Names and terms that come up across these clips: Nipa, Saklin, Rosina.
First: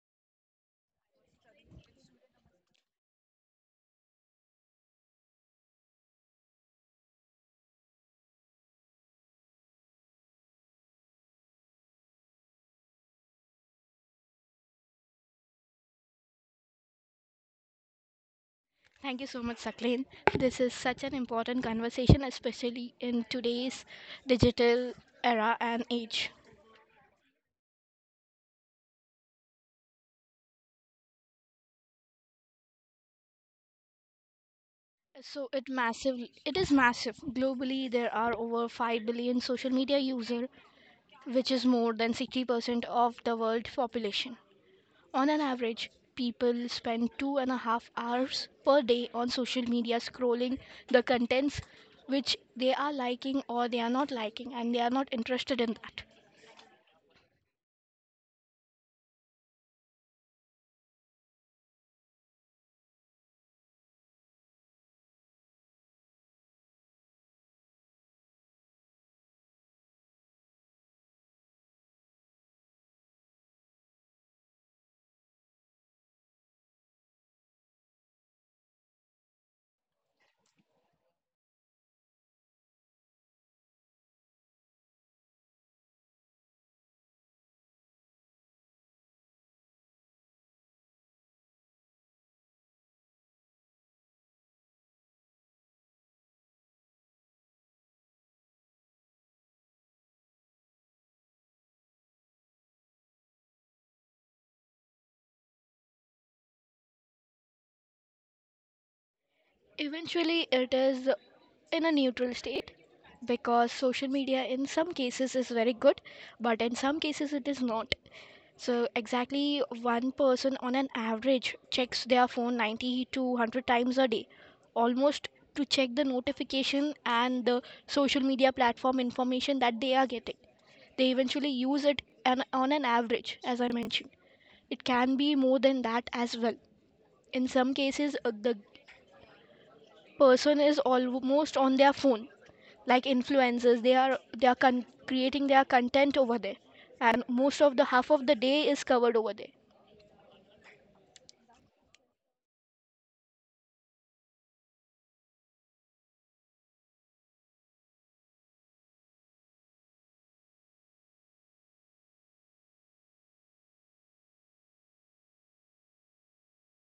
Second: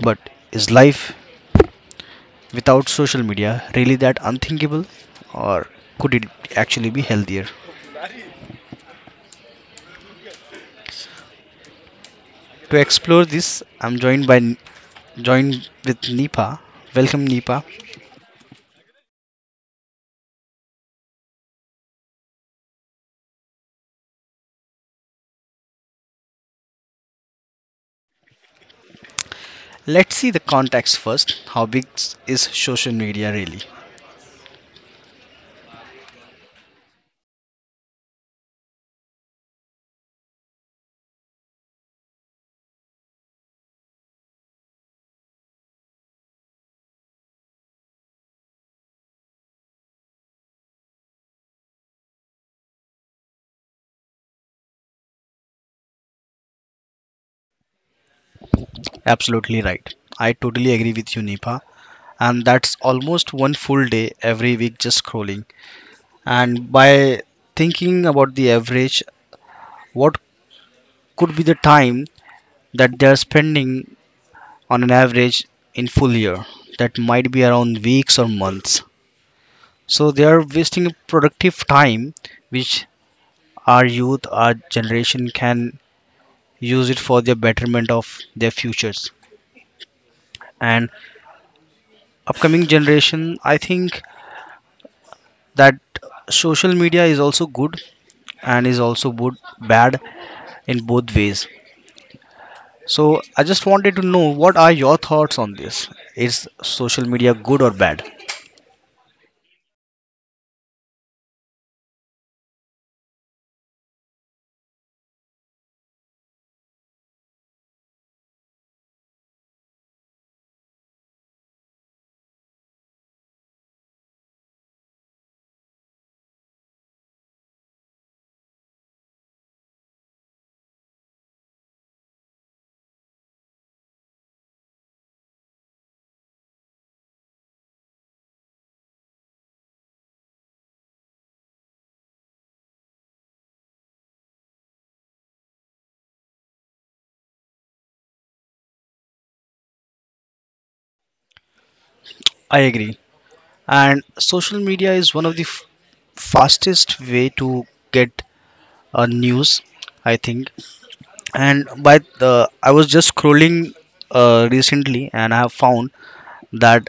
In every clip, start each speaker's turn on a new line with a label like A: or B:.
A: But is life without social media really that unthinkable, or could it actually be healthier? To explore this, I'm joined by joined with Nipa. Welcome, Nipa.
B: Thank you so much, Saklin. This is such an important conversation, especially in today's digital era and age.
A: Let's see the context first. How big is social media really?
B: So it massive it is massive. Globally there are over 5 billion social media users, which is more than 60% of the world population. On an average, people spend two and a half hours per day on social media scrolling the contents which they are liking or they are not liking and they are not interested in that.
A: Absolutely right. I totally agree with you, Nipa. And that's almost one full day every week just scrolling. And by thinking about the average, what could be the time that they're spending on an average in full year? That might be around weeks or months. So they are wasting productive time, which our youth, our generation can use it for the betterment of their futures. And upcoming generation, I think that social media is also good and is also good, bad in both ways. So I just wanted to know, what are your thoughts on this? Is social media good or bad?
B: Eventually, it is in a neutral state because social media in some cases is very good, but in some cases it is not. So, exactly one person on an average checks their phone 90 to 100 times a day, almost to check the notification and the social media platform information that they are getting. They eventually use on an average, as I mentioned. It can be more than that as well. In some cases, the person is almost on their phone like influencers. Creating their content over there, and most of the half of the day is covered over there.
A: I agree. And social media is one of the fastest way to get news, I think. And by the, I was just scrolling recently, and I have found that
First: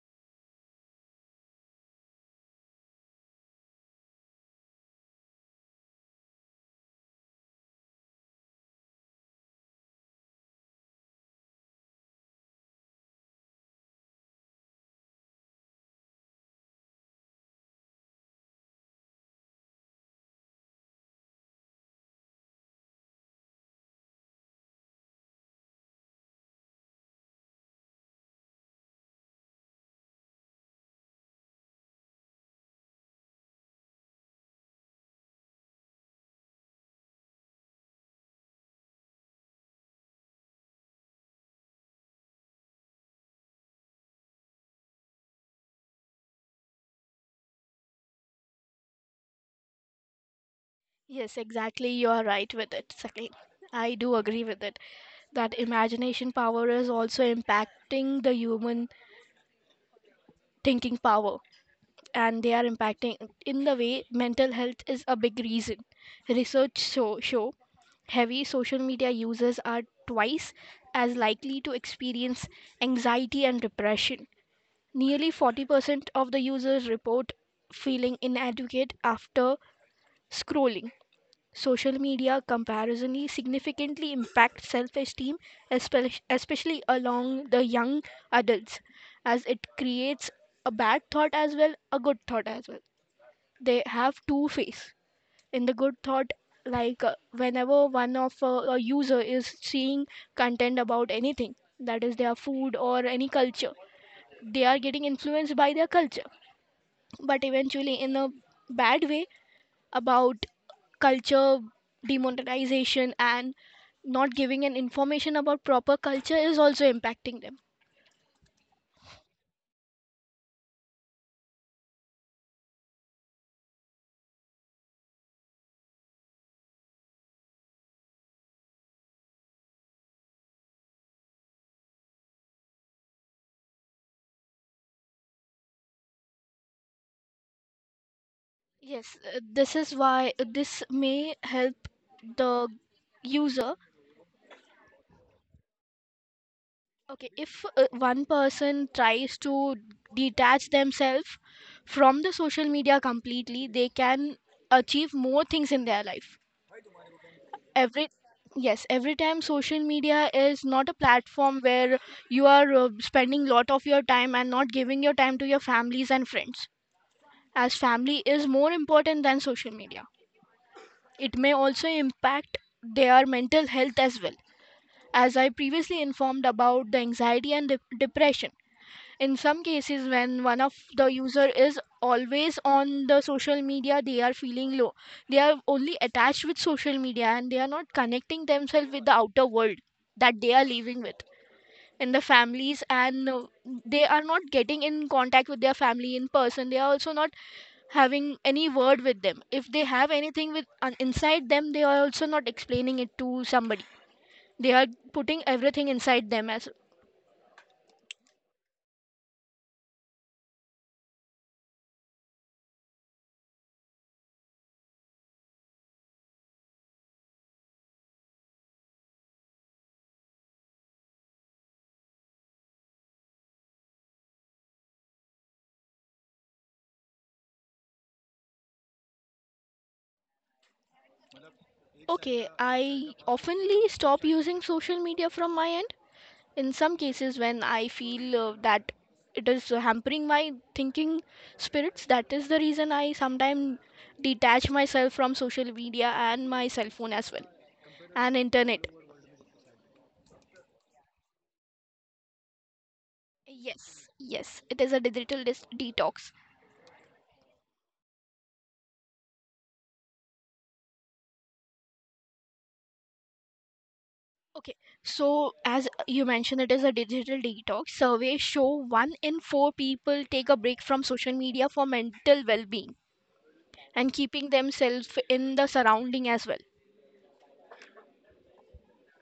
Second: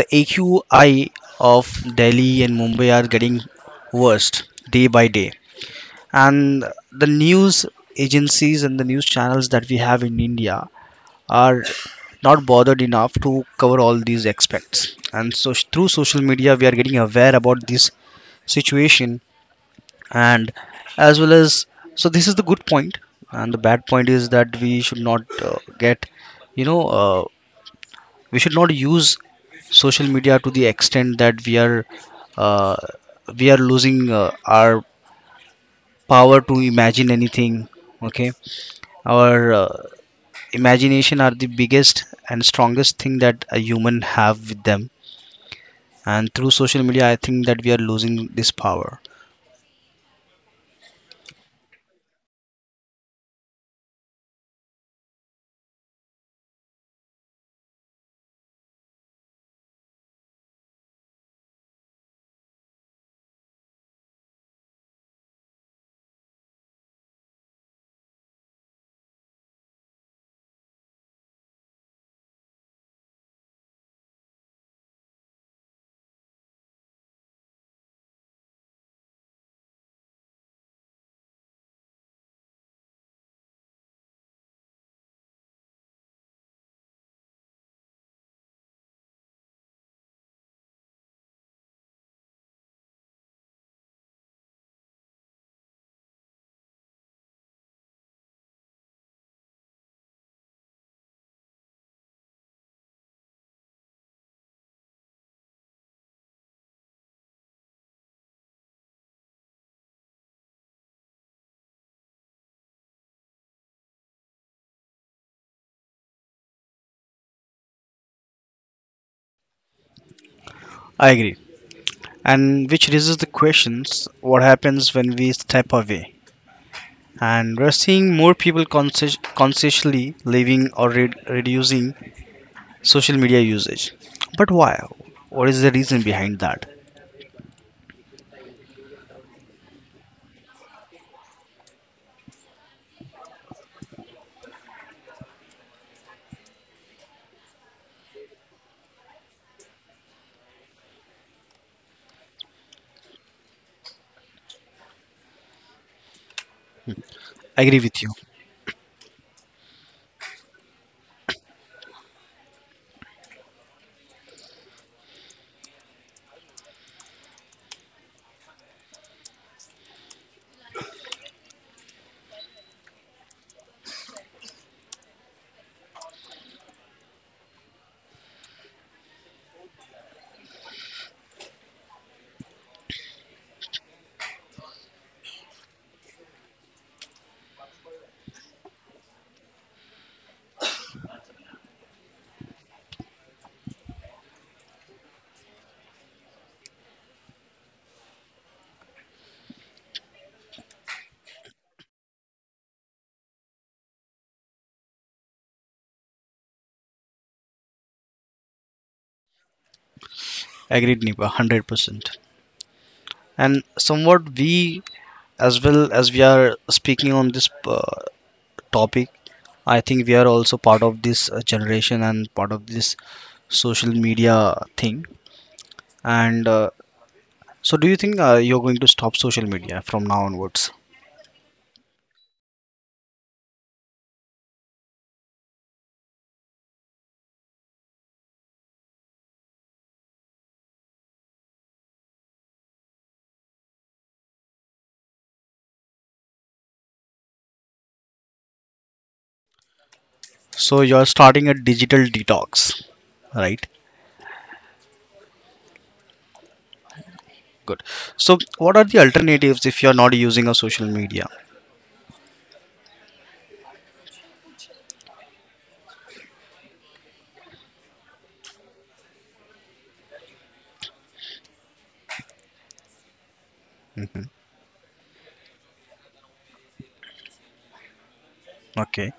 A: the AQI of Delhi and Mumbai are getting worse day by day. And the news agencies and the news channels that we have in India are not bothered enough to cover all these aspects, and so through social media we are getting aware about this situation, and as well as, so this is the good point. And the bad point is that we should not uh, get, you know uh, we should not use social media to the extent that we are, uh, we are losing our power to imagine anything. Okay, our imagination are the biggest and strongest thing that a human have with them, and through social media I think that we are losing this power.
B: Yes, exactly, you are right with it, Sakil. I do agree with it that imagination power is also impacting the human thinking power, and they are impacting in the way mental health is a big reason. Research show, show heavy social media users are twice as likely to experience anxiety and depression. Nearly 40% of the users report feeling inadequate after scrolling. Social media comparisonly significantly impacts self esteem, especially along the young adults, as it creates a bad thought as well, a good thought as well. They have two face. In the good thought, like whenever one of a user is seeing content about anything, that is their food or any culture, they are getting influenced by their culture. But eventually in a bad way, about culture demonetization, and not giving an information about proper culture is also impacting them.
A: I agree. And which raises the questions, what happens when we step away? And we're seeing more people consciously leaving or reducing social media usage. But why? What is the reason behind that?
B: Yes this is why this may help the user. Okay, if one person tries to detach themselves from the social media completely, they can achieve more things in their life.
A: Agree with
B: Every
A: you.
B: yes, every time, social media is not a platform where you are spending lot of your time and not giving your time to your families and friends. As family is more important than social media. It may also impact their mental health as well. As I previously informed about the anxiety and depression, in some cases when one of the user is always on the social media, they are feeling low. They are only attached with social media and they are not connecting themselves with the outer world that they are living with, in the families, and they are not getting in contact with their family in person. They are also not having any word with them. If they have anything with inside them, they are also not explaining it to somebody. They are putting everything inside them as.
A: Agreed, Nipa, 100%. And somewhat we, as well as we are speaking on this uh, topic, I think we are also part of this generation and part of this social media thing. And uh, So, do you think you're going to stop social media from now onwards?
B: Okay, I oftenly stop using social media from my end in some cases when I feel that it is hampering my thinking spirits. That is the reason I sometimes detach myself from social media and my cell phone as well, and internet.
A: So, you're starting a digital detox, right?
B: Yes, yes, it is a digital detox.
A: Good. So, what are the alternatives if you're not using a social media?
B: Okay, so as you mentioned, it is a digital detox. Surveys show one in four people take a break from social media for mental well being, and keeping themselves in the surrounding as well.
A: Okay.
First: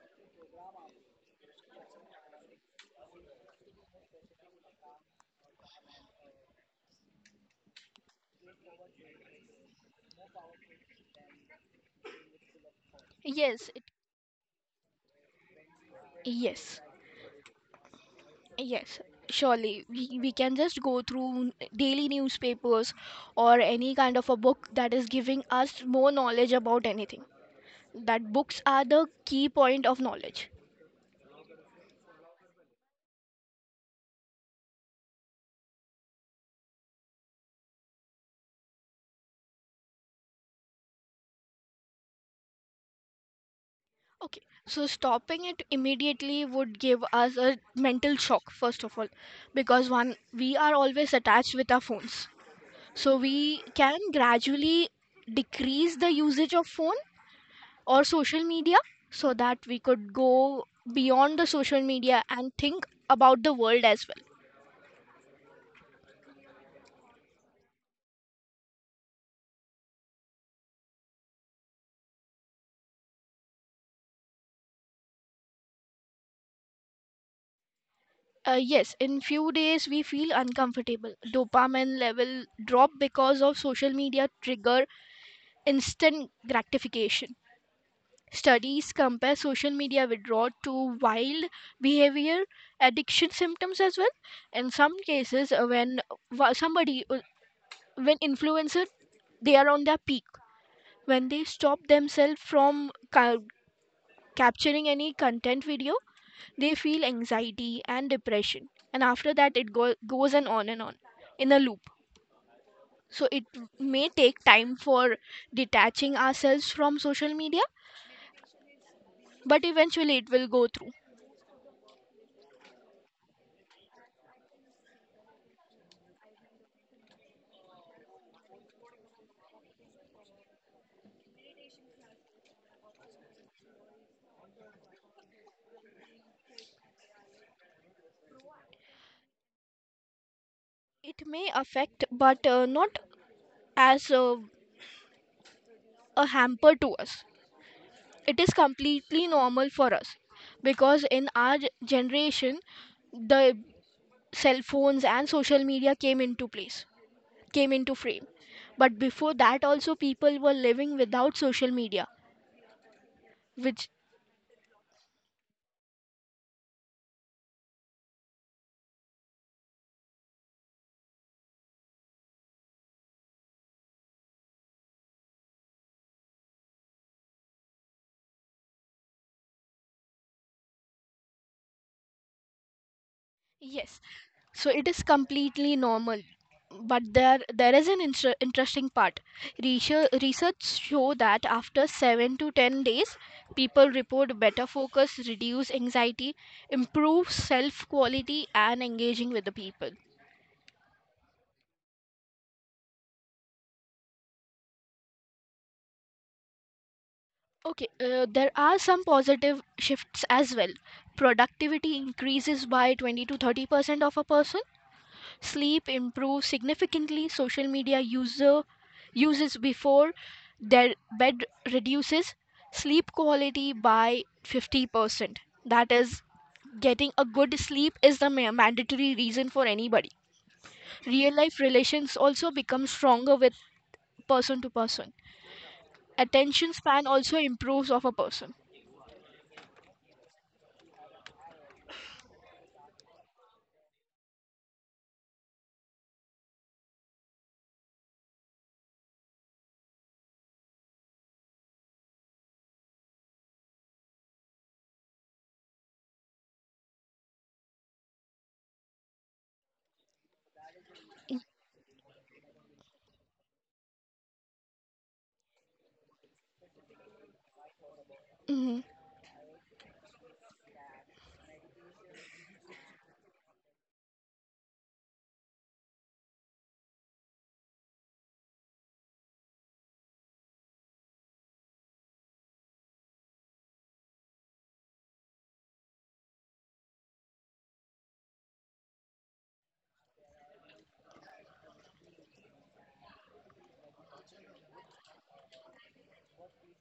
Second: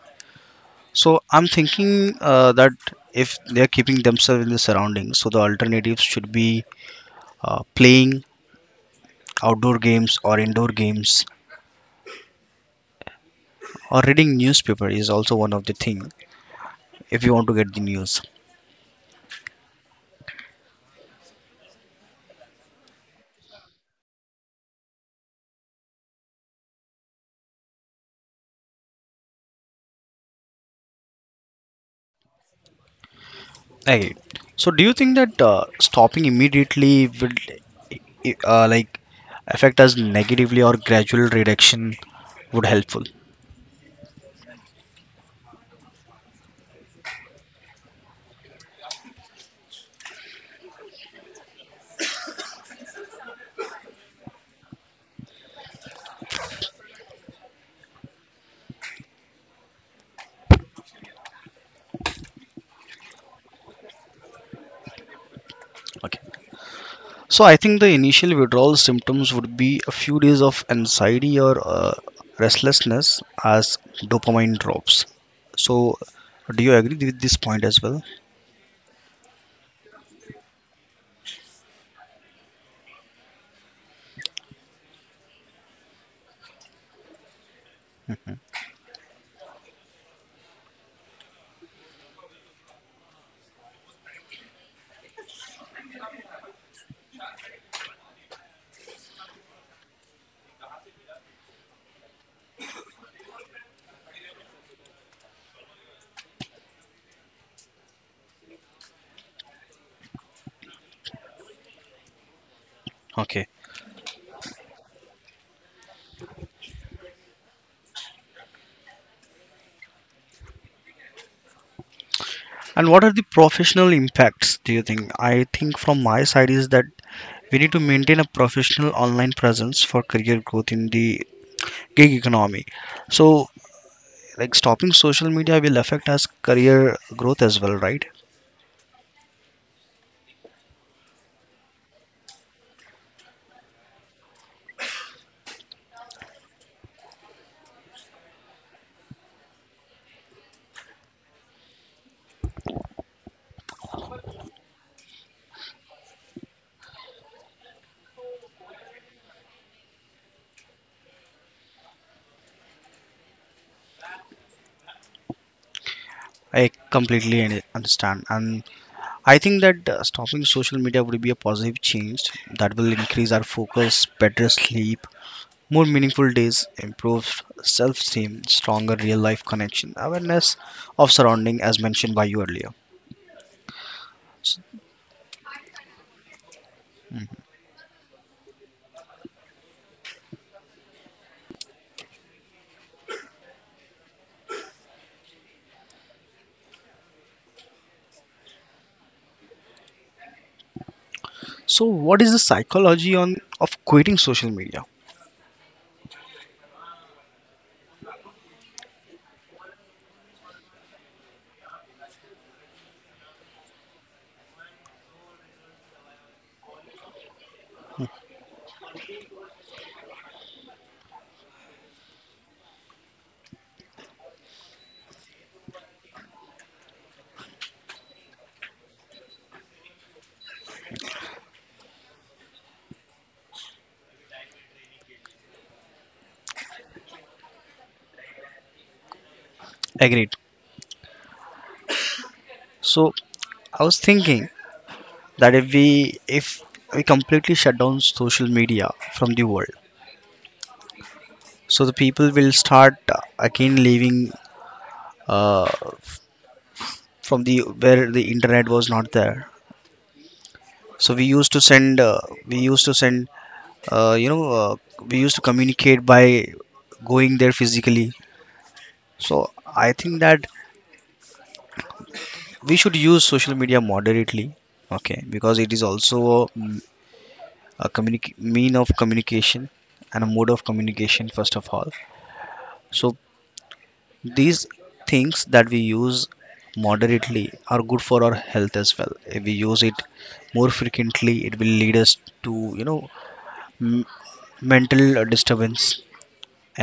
A: So, I'm thinking that if they're keeping themselves in the surroundings, so the alternatives should be playing outdoor games or indoor games,
B: Yes, it,
A: or reading newspaper is also one of the thing
B: yes,
A: if you want to get the news.
B: yes, surely we can just go through daily newspapers or any kind of a book that is giving us more knowledge about anything. That books are the key point of knowledge.
A: Hey, so do you think that stopping immediately will, like, affect us negatively, or gradual reduction would helpful?
B: Okay, so stopping it immediately would give us a mental shock, first of all, because one, we are always attached with our phones. So we can gradually decrease the usage of phone or social media, so that we could go beyond the social media and think about the world as well.
A: Okay. So I think the initial withdrawal symptoms would be a few days of anxiety or restlessness as dopamine drops. So do you agree with this point as well?
B: Yes, in few days we feel uncomfortable, dopamine level drop because of social media trigger instant gratification. Studies compare social media withdrawal to wild behavior addiction symptoms as well. In some cases, when wa- somebody when influencer, they are on their peak, when they stop themselves from capturing any content video, they feel anxiety and depression. And after that, it goes and on in a loop. So it
A: Okay.
B: may take time for detaching ourselves from social media, but eventually it will go through.
A: And what are the professional impacts, do you think? I think from my side is that we need to maintain a professional online presence for career growth in the gig economy. So, like, stopping social media will affect us career growth as well, right?
B: It may affect, but not as a hamper to us. It is completely normal for us because in our generation, the cell phones and social media came into place, came into frame. But before that, also, people were living without social media, which,
A: I completely understand. And I think that stopping social media would be a positive change that will increase our focus, better sleep, more meaningful days, improved self esteem, stronger real life connection, awareness of surrounding as mentioned by you earlier.
B: yes, so it is completely normal. But there is an interesting part. Research show that after 7 to 10 days, people report better focus, reduce anxiety, improve self quality, and engaging with the people.
A: So what is the psychology on of quitting social media?
B: Okay, there are some positive shifts as well. Productivity increases by 20 to 30% of a person. Sleep improves significantly. Social media user uses before their bed reduces sleep quality by 50%. That is, getting a good sleep is the mandatory reason for anybody. Real life relations also become stronger with person to person. Attention span also improves of a person.
A: Agreed. So I was thinking that if we completely shut down social media from the world, so the people will start again living uh, from the where the internet was not there. So we used to send, uh, you know uh, we used to communicate by going there physically.
B: Hmm.
A: So I think that we should use social media moderately. Okay, because it is also a, a mean of communication and a mode of communication first of all. So these things that we use moderately are good for our health as well. If we use it more frequently, it will lead us to, m- mental disturbance,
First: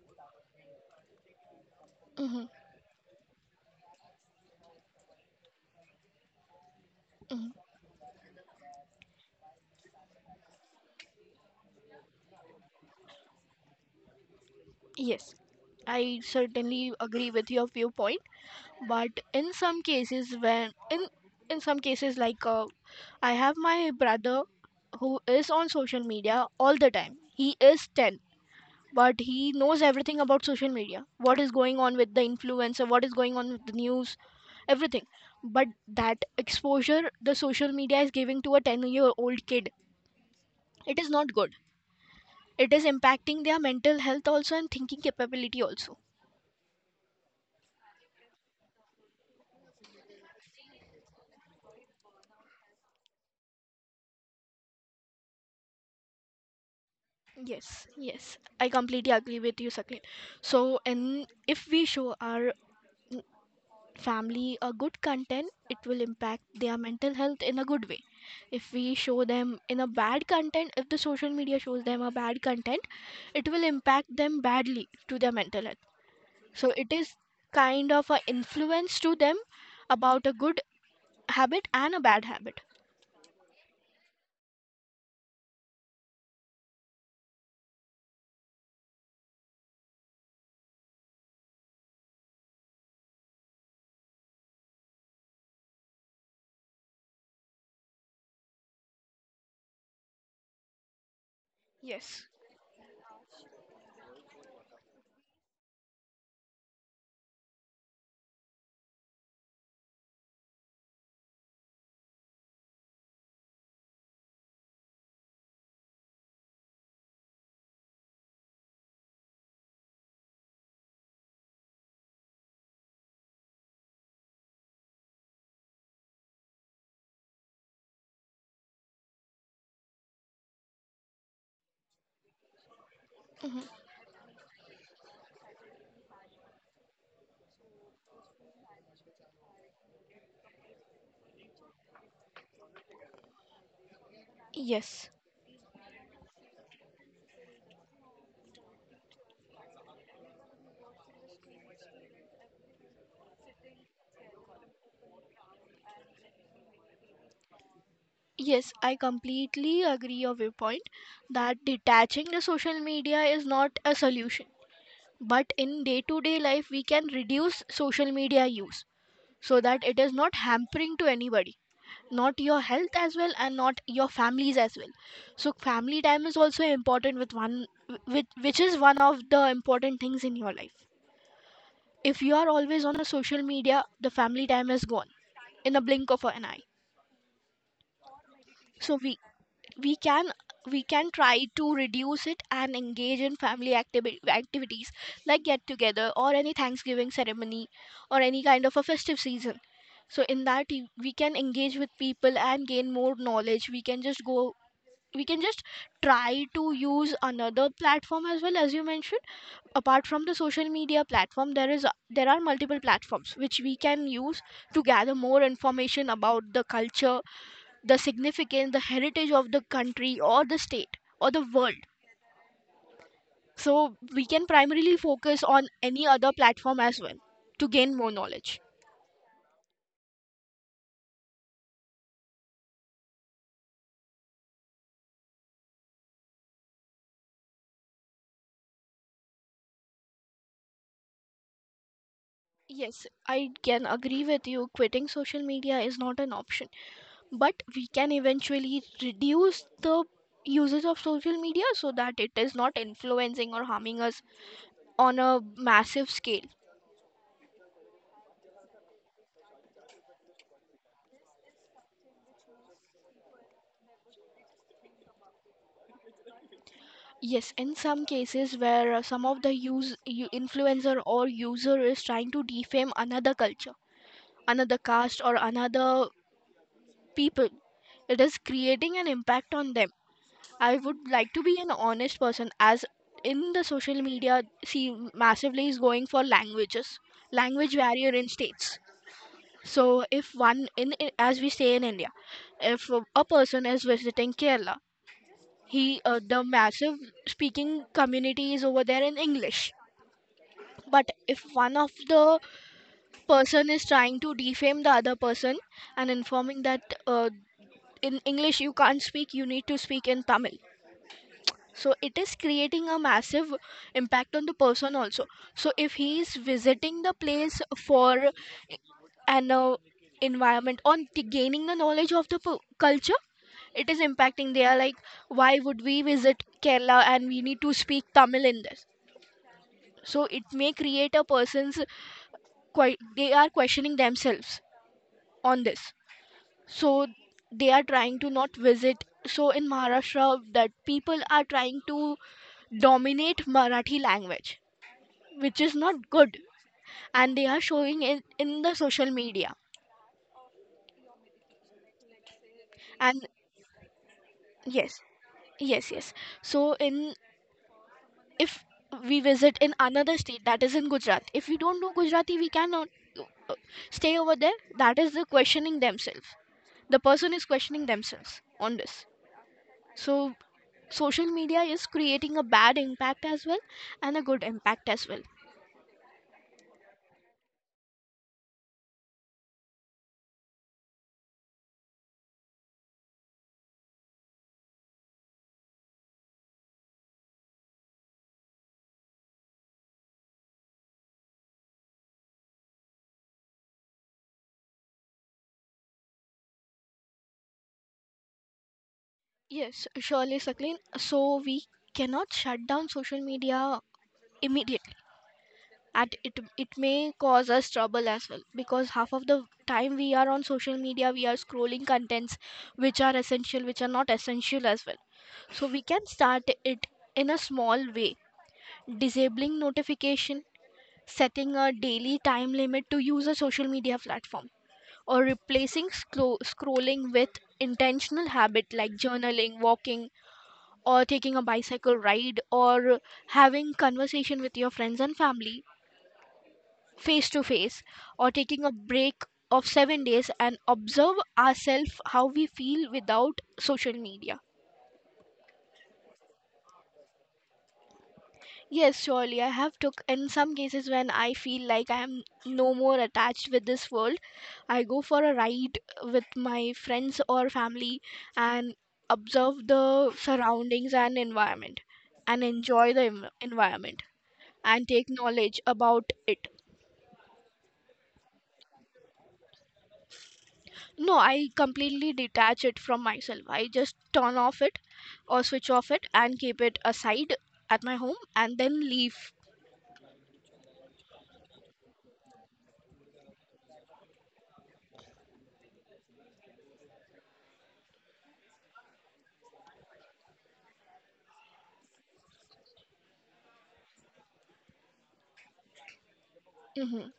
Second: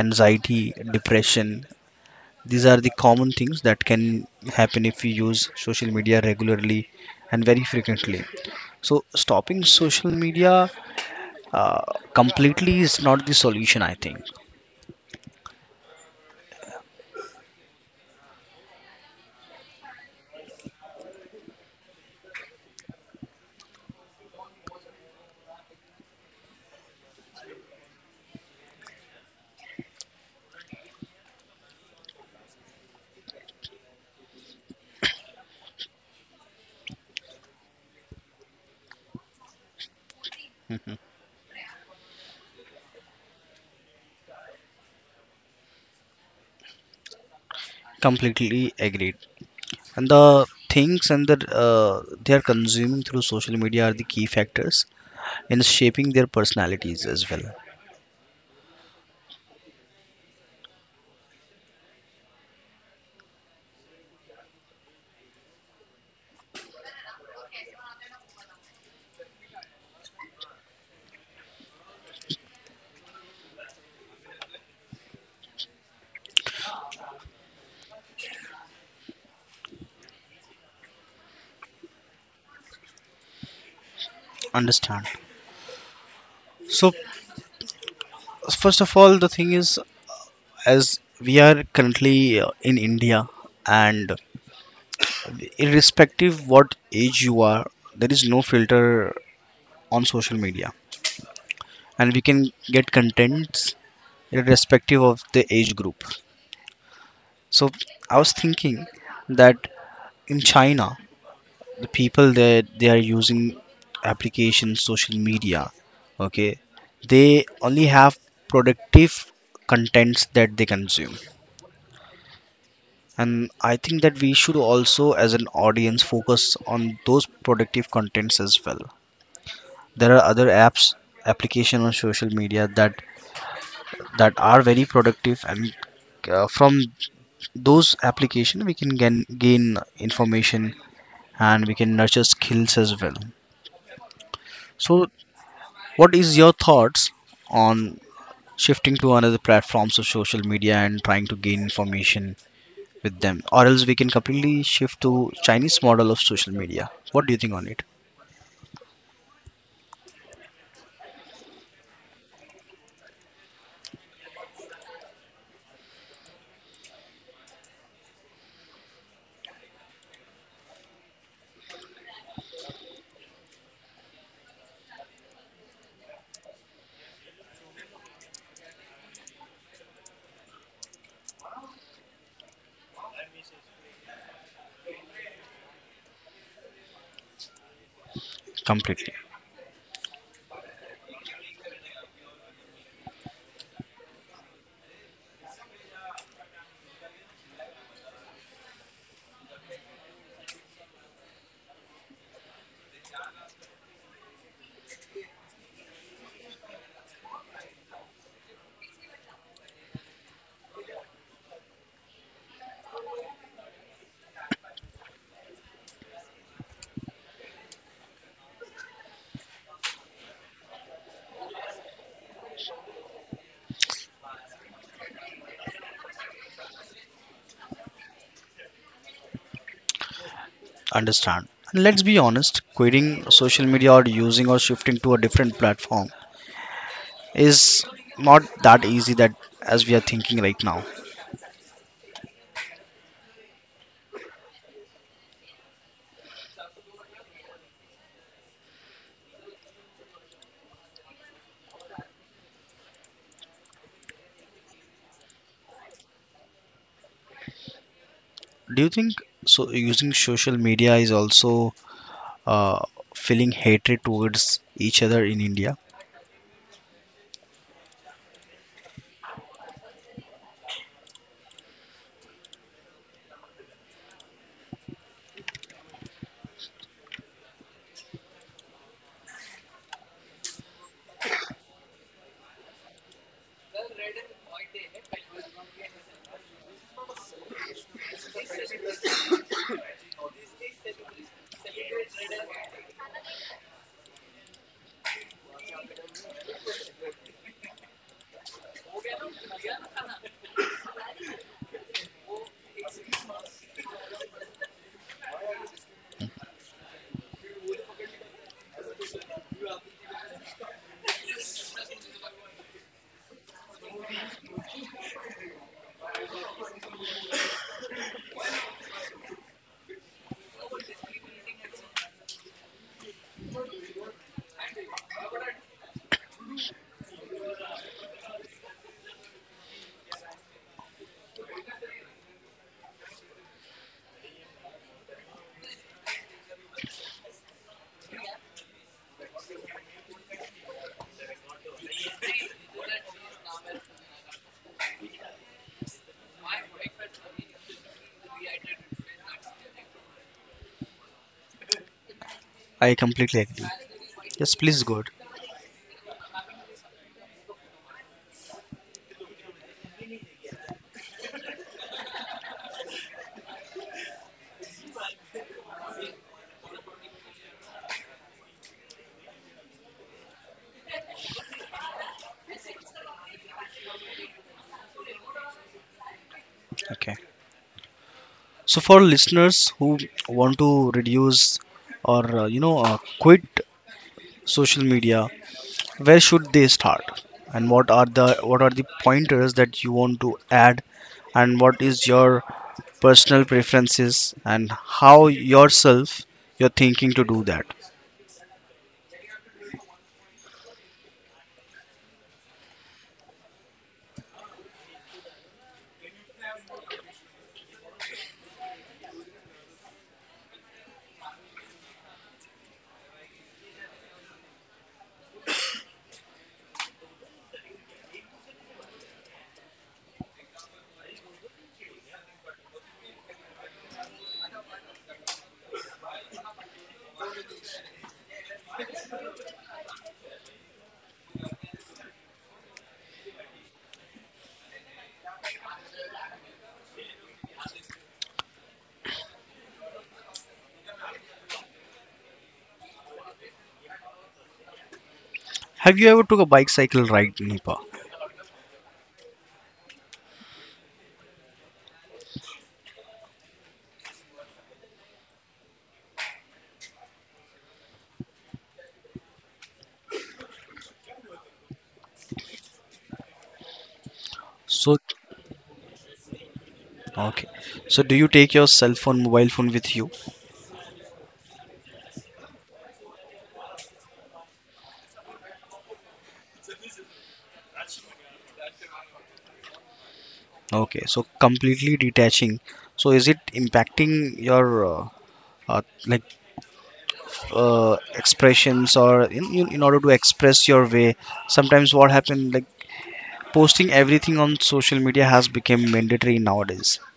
A: anxiety, depression.
B: Hmm.
A: These are the common things that can happen if we use social media regularly and very
B: Hmm.
A: frequently. So, stopping social media uh, completely is not the solution, I think.
B: Yes, I certainly agree with your viewpoint. But in some cases when in some cases, like I have my brother who is on social media all the time. He is 10, but he knows everything about social media, what is going on with the influencer, what is going on with the news, everything. But that exposure the social media is giving to a 10-year-old kid, it is not good. It is impacting their mental health also and thinking capability also.
A: Completely agreed. And the things and the they are consuming through social media are the key factors in shaping their personalities as well.
B: Yes, yes, I completely agree with you, Sakin. So, and if we show our family a good content, it will impact their mental health in a good way. If we show them in a bad content, if the social media shows them a bad content, it will impact them badly to their mental health. So, it is kind of a influence to them about a good habit and a bad habit.
A: Understand. So, first of all, the thing is, as we are currently in India, and irrespective what age you are, there is no filter on social media, and we
B: Yes.
A: can get contents irrespective of the age group. So I was thinking that in China, the people there, they are using applications social media, okay, they only have productive contents that they consume. And I think that we should also, as an audience, focus on those productive contents as well. There are other apps, application on social media that
B: Hmm.
A: that are very productive, and from those application we can gain information, and we can nurture skills as well. So
B: Yes.
A: what is your thoughts on shifting to another platforms of social media and trying to gain information with them, or else we can completely shift to Chinese model of social media? What do you think on it?
B: Yes, I completely agree of your point that detaching the social media is not a solution. But in day-to-day life, we can reduce social media use so that it is not hampering to anybody, not your health as well and not your families as well. So family time is also important with one with which is one of the important things in your life. If you are always on a social media, the family time is gone in a blink of an eye. So
A: Completely
B: we we can we can try to reduce it and engage in family activities like get together or any thanksgiving ceremony or any kind of a festive season. So in that we can engage with people and gain more knowledge. We can just try to use another platform as well, as you mentioned. Apart from the social media platform, there are multiple platforms which we can use to gather more information about the culture, the significance, the heritage of the country or the state or the world. So we can primarily focus on any other platform as well to gain more knowledge.
A: understand. And let's be honest, quitting social media or using or shifting to a different platform is not that easy that as we are thinking right now.
B: Yes, I can agree with you, quitting social media is not an option, but we can eventually reduce the usage of social media so that it is not influencing or harming us on a massive scale.
A: Do you think so using social media is also uh, feeling hatred towards each other in India?
B: Yes, in some cases where some of the influencer or user is trying to defame another culture, another caste or another people, it is creating an impact on them. I would like to be an honest person as in the social media, see, massively is going for languages, language barrier in states. So, if as we say in India, if a person is visiting Kerala, he the massive speaking community is over there in English. But if one of the person is trying to defame the other person and informing that uh, in English you can't speak, you need to speak in Tamil. So it is creating a massive impact on the person also. So if he is visiting the place for an environment on gaining the knowledge of the culture, it is impacting. They are like, why would we visit Kerala and we need to speak Tamil in this? So it may create a person's quite they are questioning themselves on this. So they are trying to not visit. So in Maharashtra, that people are trying to dominate Marathi language, which is not good, and they are showing it in the social media.
A: I
B: And
A: completely agree. Yes, please go
B: yes.
A: ahead.
B: Yes. So in, if we visit in another state, that is in Gujarat, if we don't know Gujarati, we cannot uh, stay over there. That is the questioning themselves. The person is questioning themselves on this. So social media is creating a bad impact as well and a good impact as well.
A: Okay. So for listeners who want to reduce or, quit social media, where should they start, and what are the pointers that you want to add, and what is your personal preferences, and how yourself you're thinking to do that?
B: Yes, surely, Saklin. So we cannot shut down social media immediately, and it may cause us trouble as well, because half of the time we are on social media, we are scrolling contents which are essential, which are not essential as well. So we can start it in a small way: disabling notification, setting a daily time limit to use a social media platform, or replacing scrolling with intentional habit like journaling, walking, or taking a bicycle ride, or having conversation with your friends and family face to face, or taking a break of 7 days and observe ourselves how we feel without social media.
A: Have you ever took a bicycle ride, Nipa?
B: Yes, surely I have took. In some cases when I feel like I am no more attached with this world, I go for a ride with my friends or family and observe the surroundings and environment and enjoy the environment and
A: So,
B: take knowledge about it.
A: okay, so do you take your cell phone, mobile phone with you?
B: No, I completely detach it from myself. I just turn off it or switch off it and keep it aside at my home and then leave.
A: Okay, so completely detaching. So is it impacting your, uh, like, uh, expressions, or in order to express your way, sometimes what happens, like, posting everything on social media has become mandatory nowadays.
B: Hmm.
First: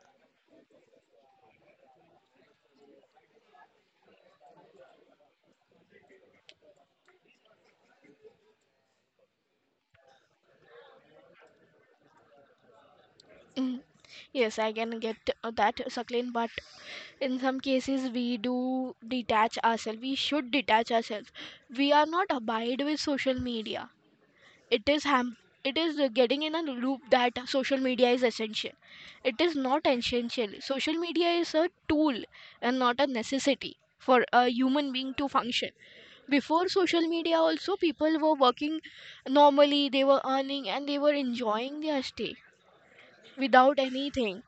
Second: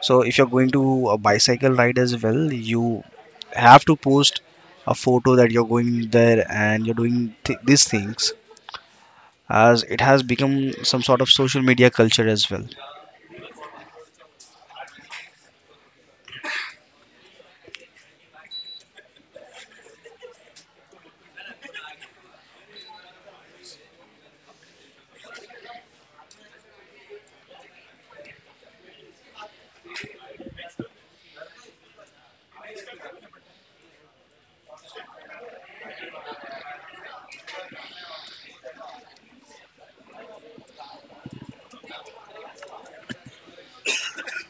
A: So if you're going to a bicycle ride as well, you have to post a photo that you're going there and you're doing these things, as it has become some sort of social media culture as well.
B: Hmm. Yes, I can get that, Saklin, but in some cases we do detach ourselves. We should detach ourselves. We are not abide with social media. it is ham it is getting in a loop that social media is essential. It is not essential. Social media is a tool and not a necessity for a human being to function. Before social media also, people were working normally. They were earning and they were enjoying their stay without anything.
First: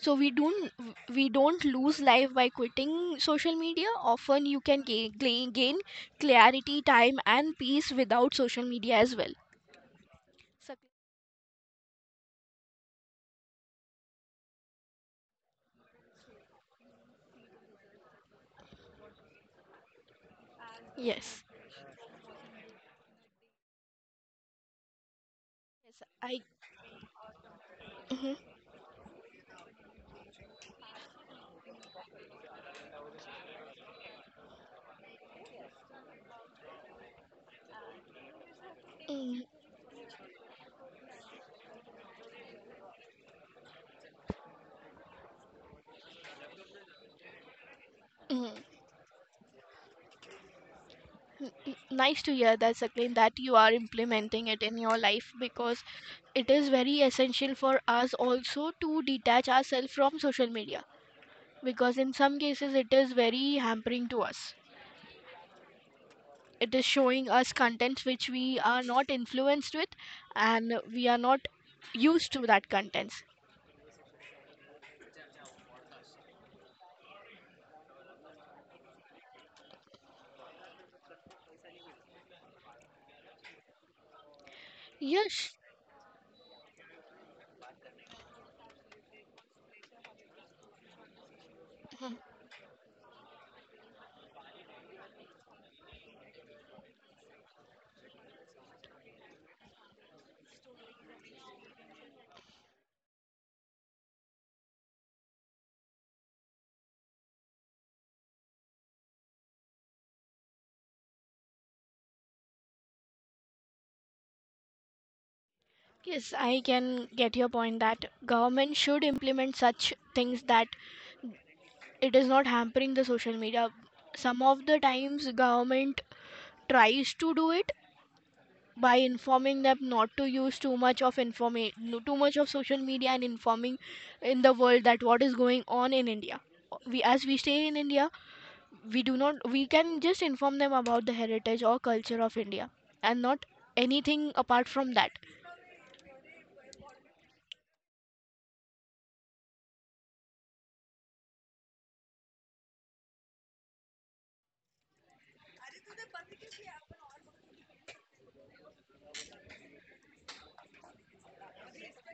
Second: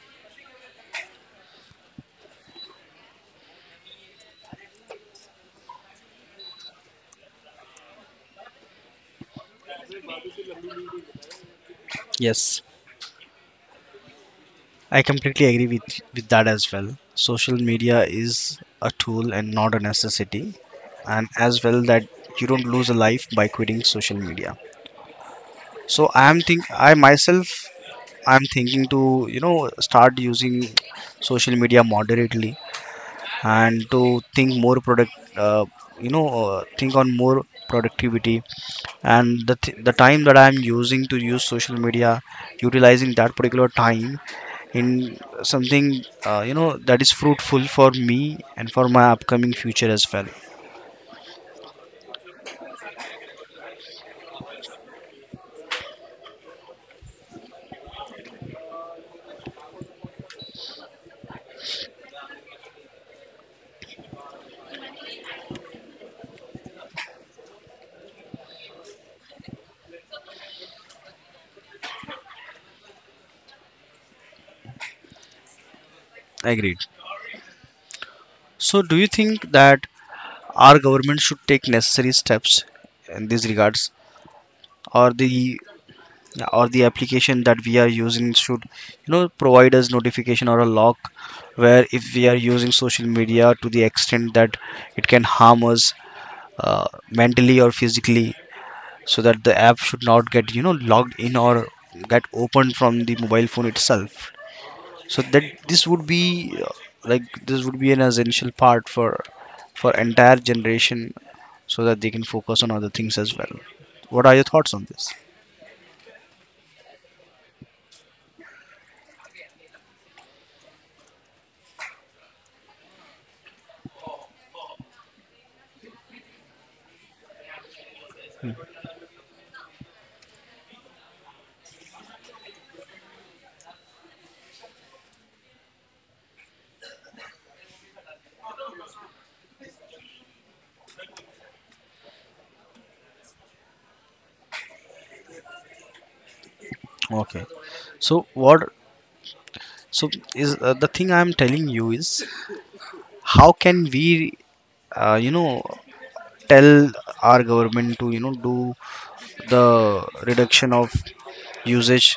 B: So we don't, we don't lose life by quitting social media. Often you can gain, gain clarity, time and peace without social media as well.
A: Yes, I completely agree with that as well. Social media is a tool and not a necessity, and
B: Yes.
A: as well that you don't lose a life by quitting social media. so
B: Yes,
A: i am
B: I.
A: think i myself
B: Mhm.
A: I'm thinking to, you know, start using social media moderately, and to think more you know, think on more productivity.
B: Mm.
A: And the time that I'm using to use social media, utilizing that particular time in something, you know, that is fruitful for me
B: Mm.
A: and for my upcoming future as well.
B: Nice to hear that, Saklin, that you are implementing it in your life, because it is very essential for us also to detach ourselves from social media, because in some cases it is very hampering to us. It is showing us contents which we are not influenced with, and we are not used to that contents.
A: Agreed. So, do you think that our government should take necessary steps in these regards, or
B: Yes,
A: the or the application that we are using should, you know, provide us notification or a lock, where if we are using social media to the extent that it can harm us mentally or physically, so that the app should not get, you know, logged in or get opened from the mobile phone itself, so that this would be like this would be an essential part for entire generation, so that they can focus on other things as well. What are your thoughts on this?
B: yes, I can get your point that government should implement such things, that it is not hampering the social media. Some of the times government tries to do it by informing them not to use too much of information, too much of social media, and informing in the world that what is going on in India. We, as we stay in India, we do not, we can just inform them about the heritage or culture of India, and not anything apart from that.
A: Okay. So what, so is the thing I'm telling you is, how can we, uh, you know tell our government to, you know, do the reduction of usage?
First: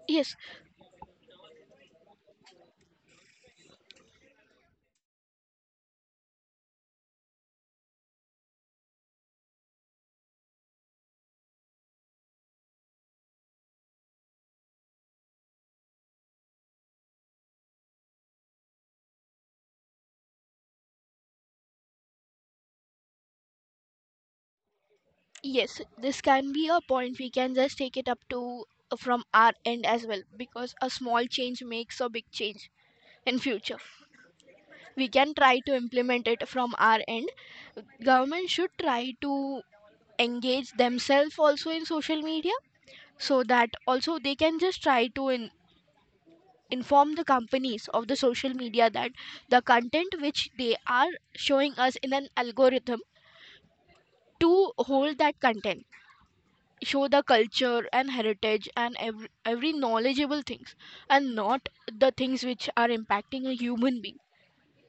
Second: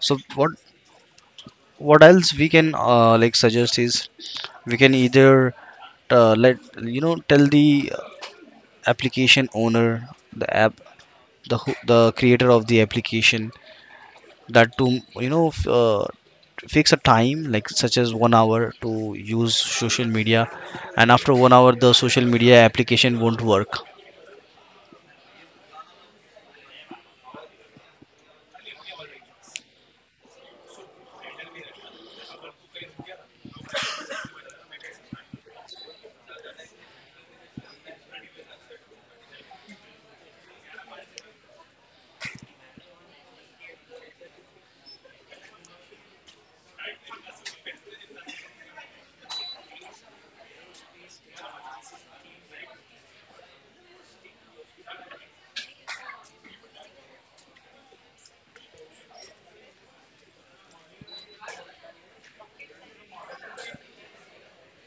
A: So
B: Yes.
A: what else we can, like, suggest is, we can either, let you know, tell the application owner, the app the creator of the application, that to, you know, fix a time, like such as 1 hour to use social media, and after 1 hour the social media application won't work.
B: Yes, this can be a point. We can just take it up to, from our end as well, because a small change makes a big change in future. We can try to implement it from our end. Government should try to engage themselves also in social media, so that also they can just try to inform the companies of the social media that the content which they are showing us in an algorithm, to hold that content, show the culture and heritage and every knowledgeable things, and not the things which are impacting a human being,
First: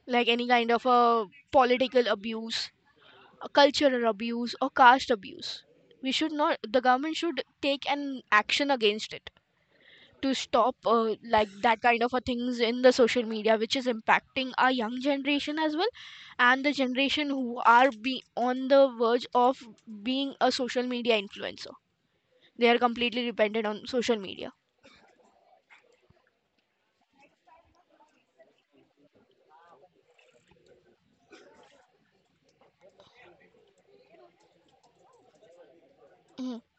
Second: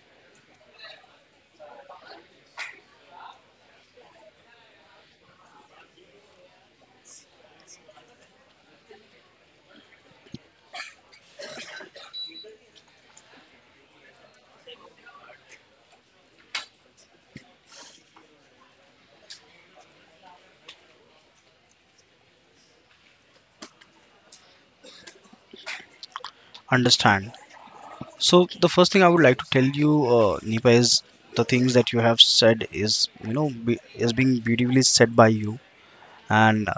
B: like any kind of a political abuse, a cultural abuse, or caste abuse. We should not. The government should take an action against it to stop like that kind of a things in the social media, which is impacting our young generation as well, and the generation who are be on the verge of being a social media influencer. They are completely dependent on social media.
A: Understand. So the first thing I would like to tell you, Nipa, is the things that you have said is, you know, is being beautifully said by you.
B: Mhm,
A: And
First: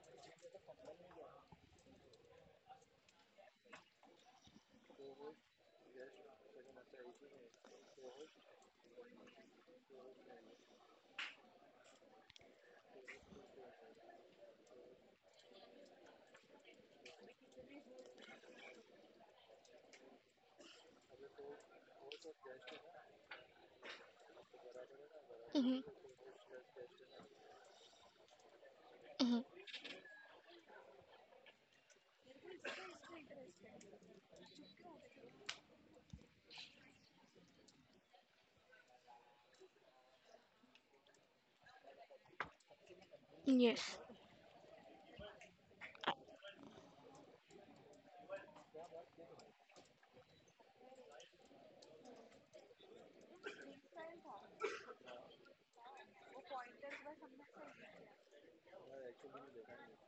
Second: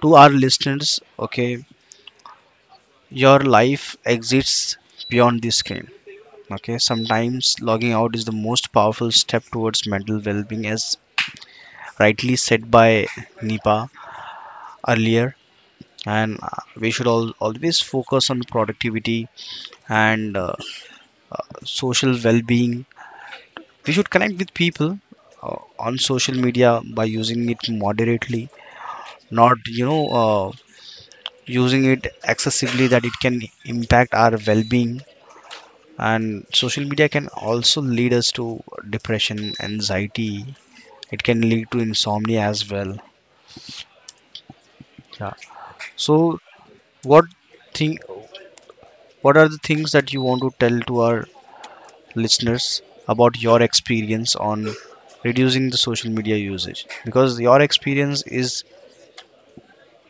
A: to our listeners, okay, your life exists beyond the screen. Okay, sometimes logging out is the most powerful step towards mental well-being, as rightly said by Nipa earlier. And we should always focus on productivity and social well-being. We should connect with people
B: mhm,
A: on social media by using it moderately,
B: mhm.
A: not, using it excessively, that it can impact our well-being. And social media can also lead us to depression, anxiety, it can lead to insomnia as well.
B: Yes.
A: Yeah. So what thing, what are the things that you want to tell to our listeners about your experience on reducing the social media usage, because your experience is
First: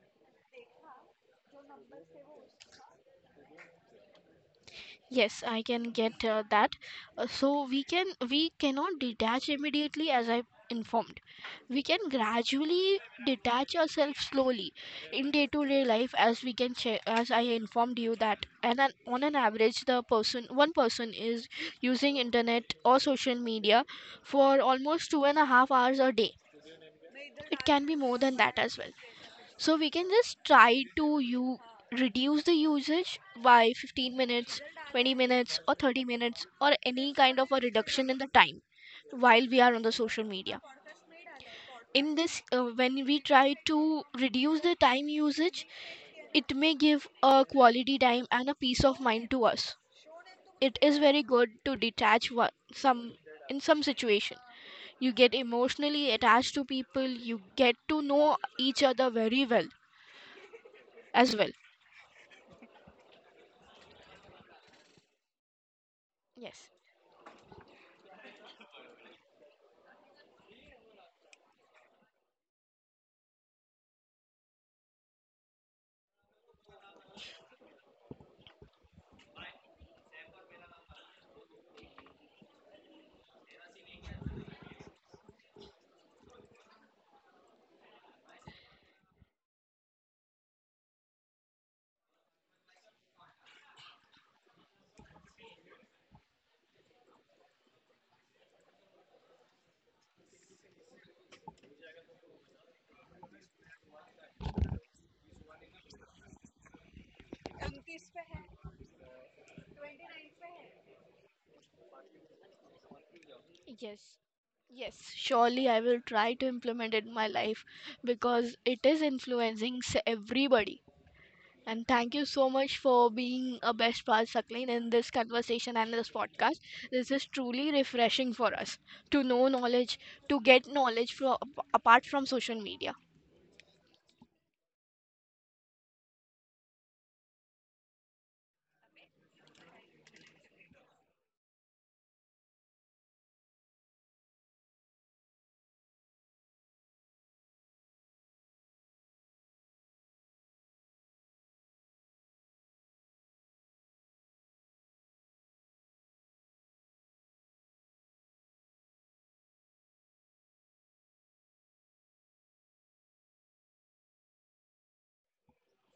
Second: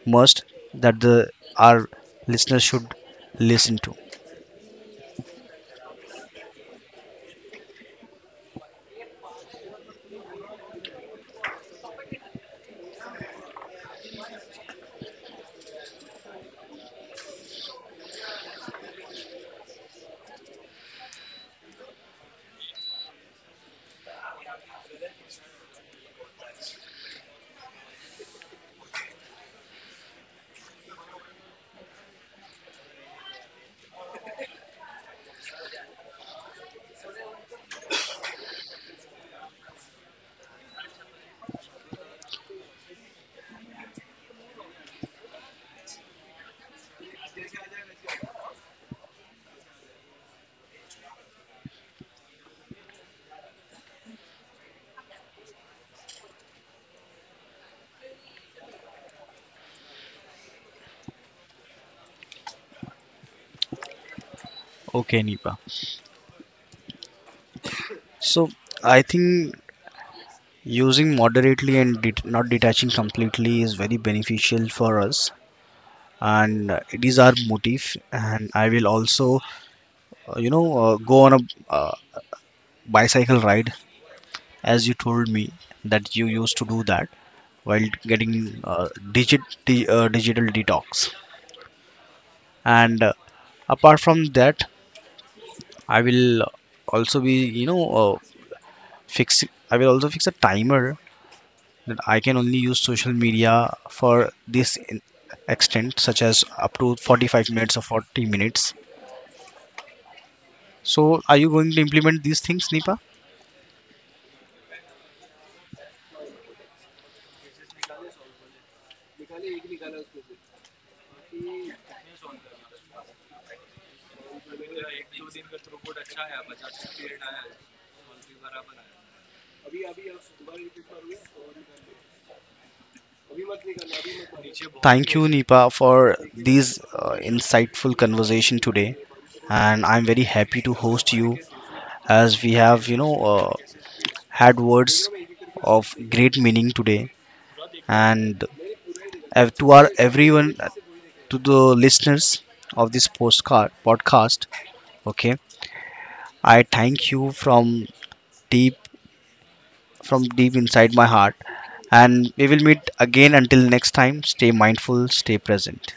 A: must that the our listeners should listen to.
B: Yes, I can get that. So we can, we cannot detach immediately, as I informed. We can gradually detach ourselves slowly in day-to-day life, as we can che as I informed you that, on an average the person, one person, is using internet or social media for almost 2.5 hours a day. It can be more than that as well. So we can just try to you reduce the usage by 15 minutes, 20 minutes or 30 minutes, or any kind of a reduction in the time while we are on the social media. In this when we try to reduce the time usage, it may give a quality time and a peace of mind to us. It is very good to detach one, some, in some situation. You get emotionally attached to people, you get to know each other very well as well.
A: Okay, Nipa.
B: Yes,
A: So I think using moderately and not detaching completely is very beneficial for us, and it is our motive. And I will also, go on a uh, bicycle ride, as you told me that you used to do that while getting, digital detox. And apart from that, I will also be, you know fix I will also fix a timer that I can only use social media for this extent, such as up to 45 minutes or 40 minutes. So are you going to implement these things, Nipa?
B: yes. Yes, surely I will try to implement it in my life, because it is influencing everybody. And thank you so much for being a best part, Saklin, in this conversation and this podcast. This is truly refreshing for us to know knowledge, to get knowledge from apart from social media.
A: Thank you, Nipa, for these insightful conversation today, and I'm very happy to host you as we have, you know, had words of great meaning today. And to our everyone, to the listeners of this postcard podcast, okay, I thank you deep from deep inside my heart, and we will meet again. Until next time, stay mindful, stay present.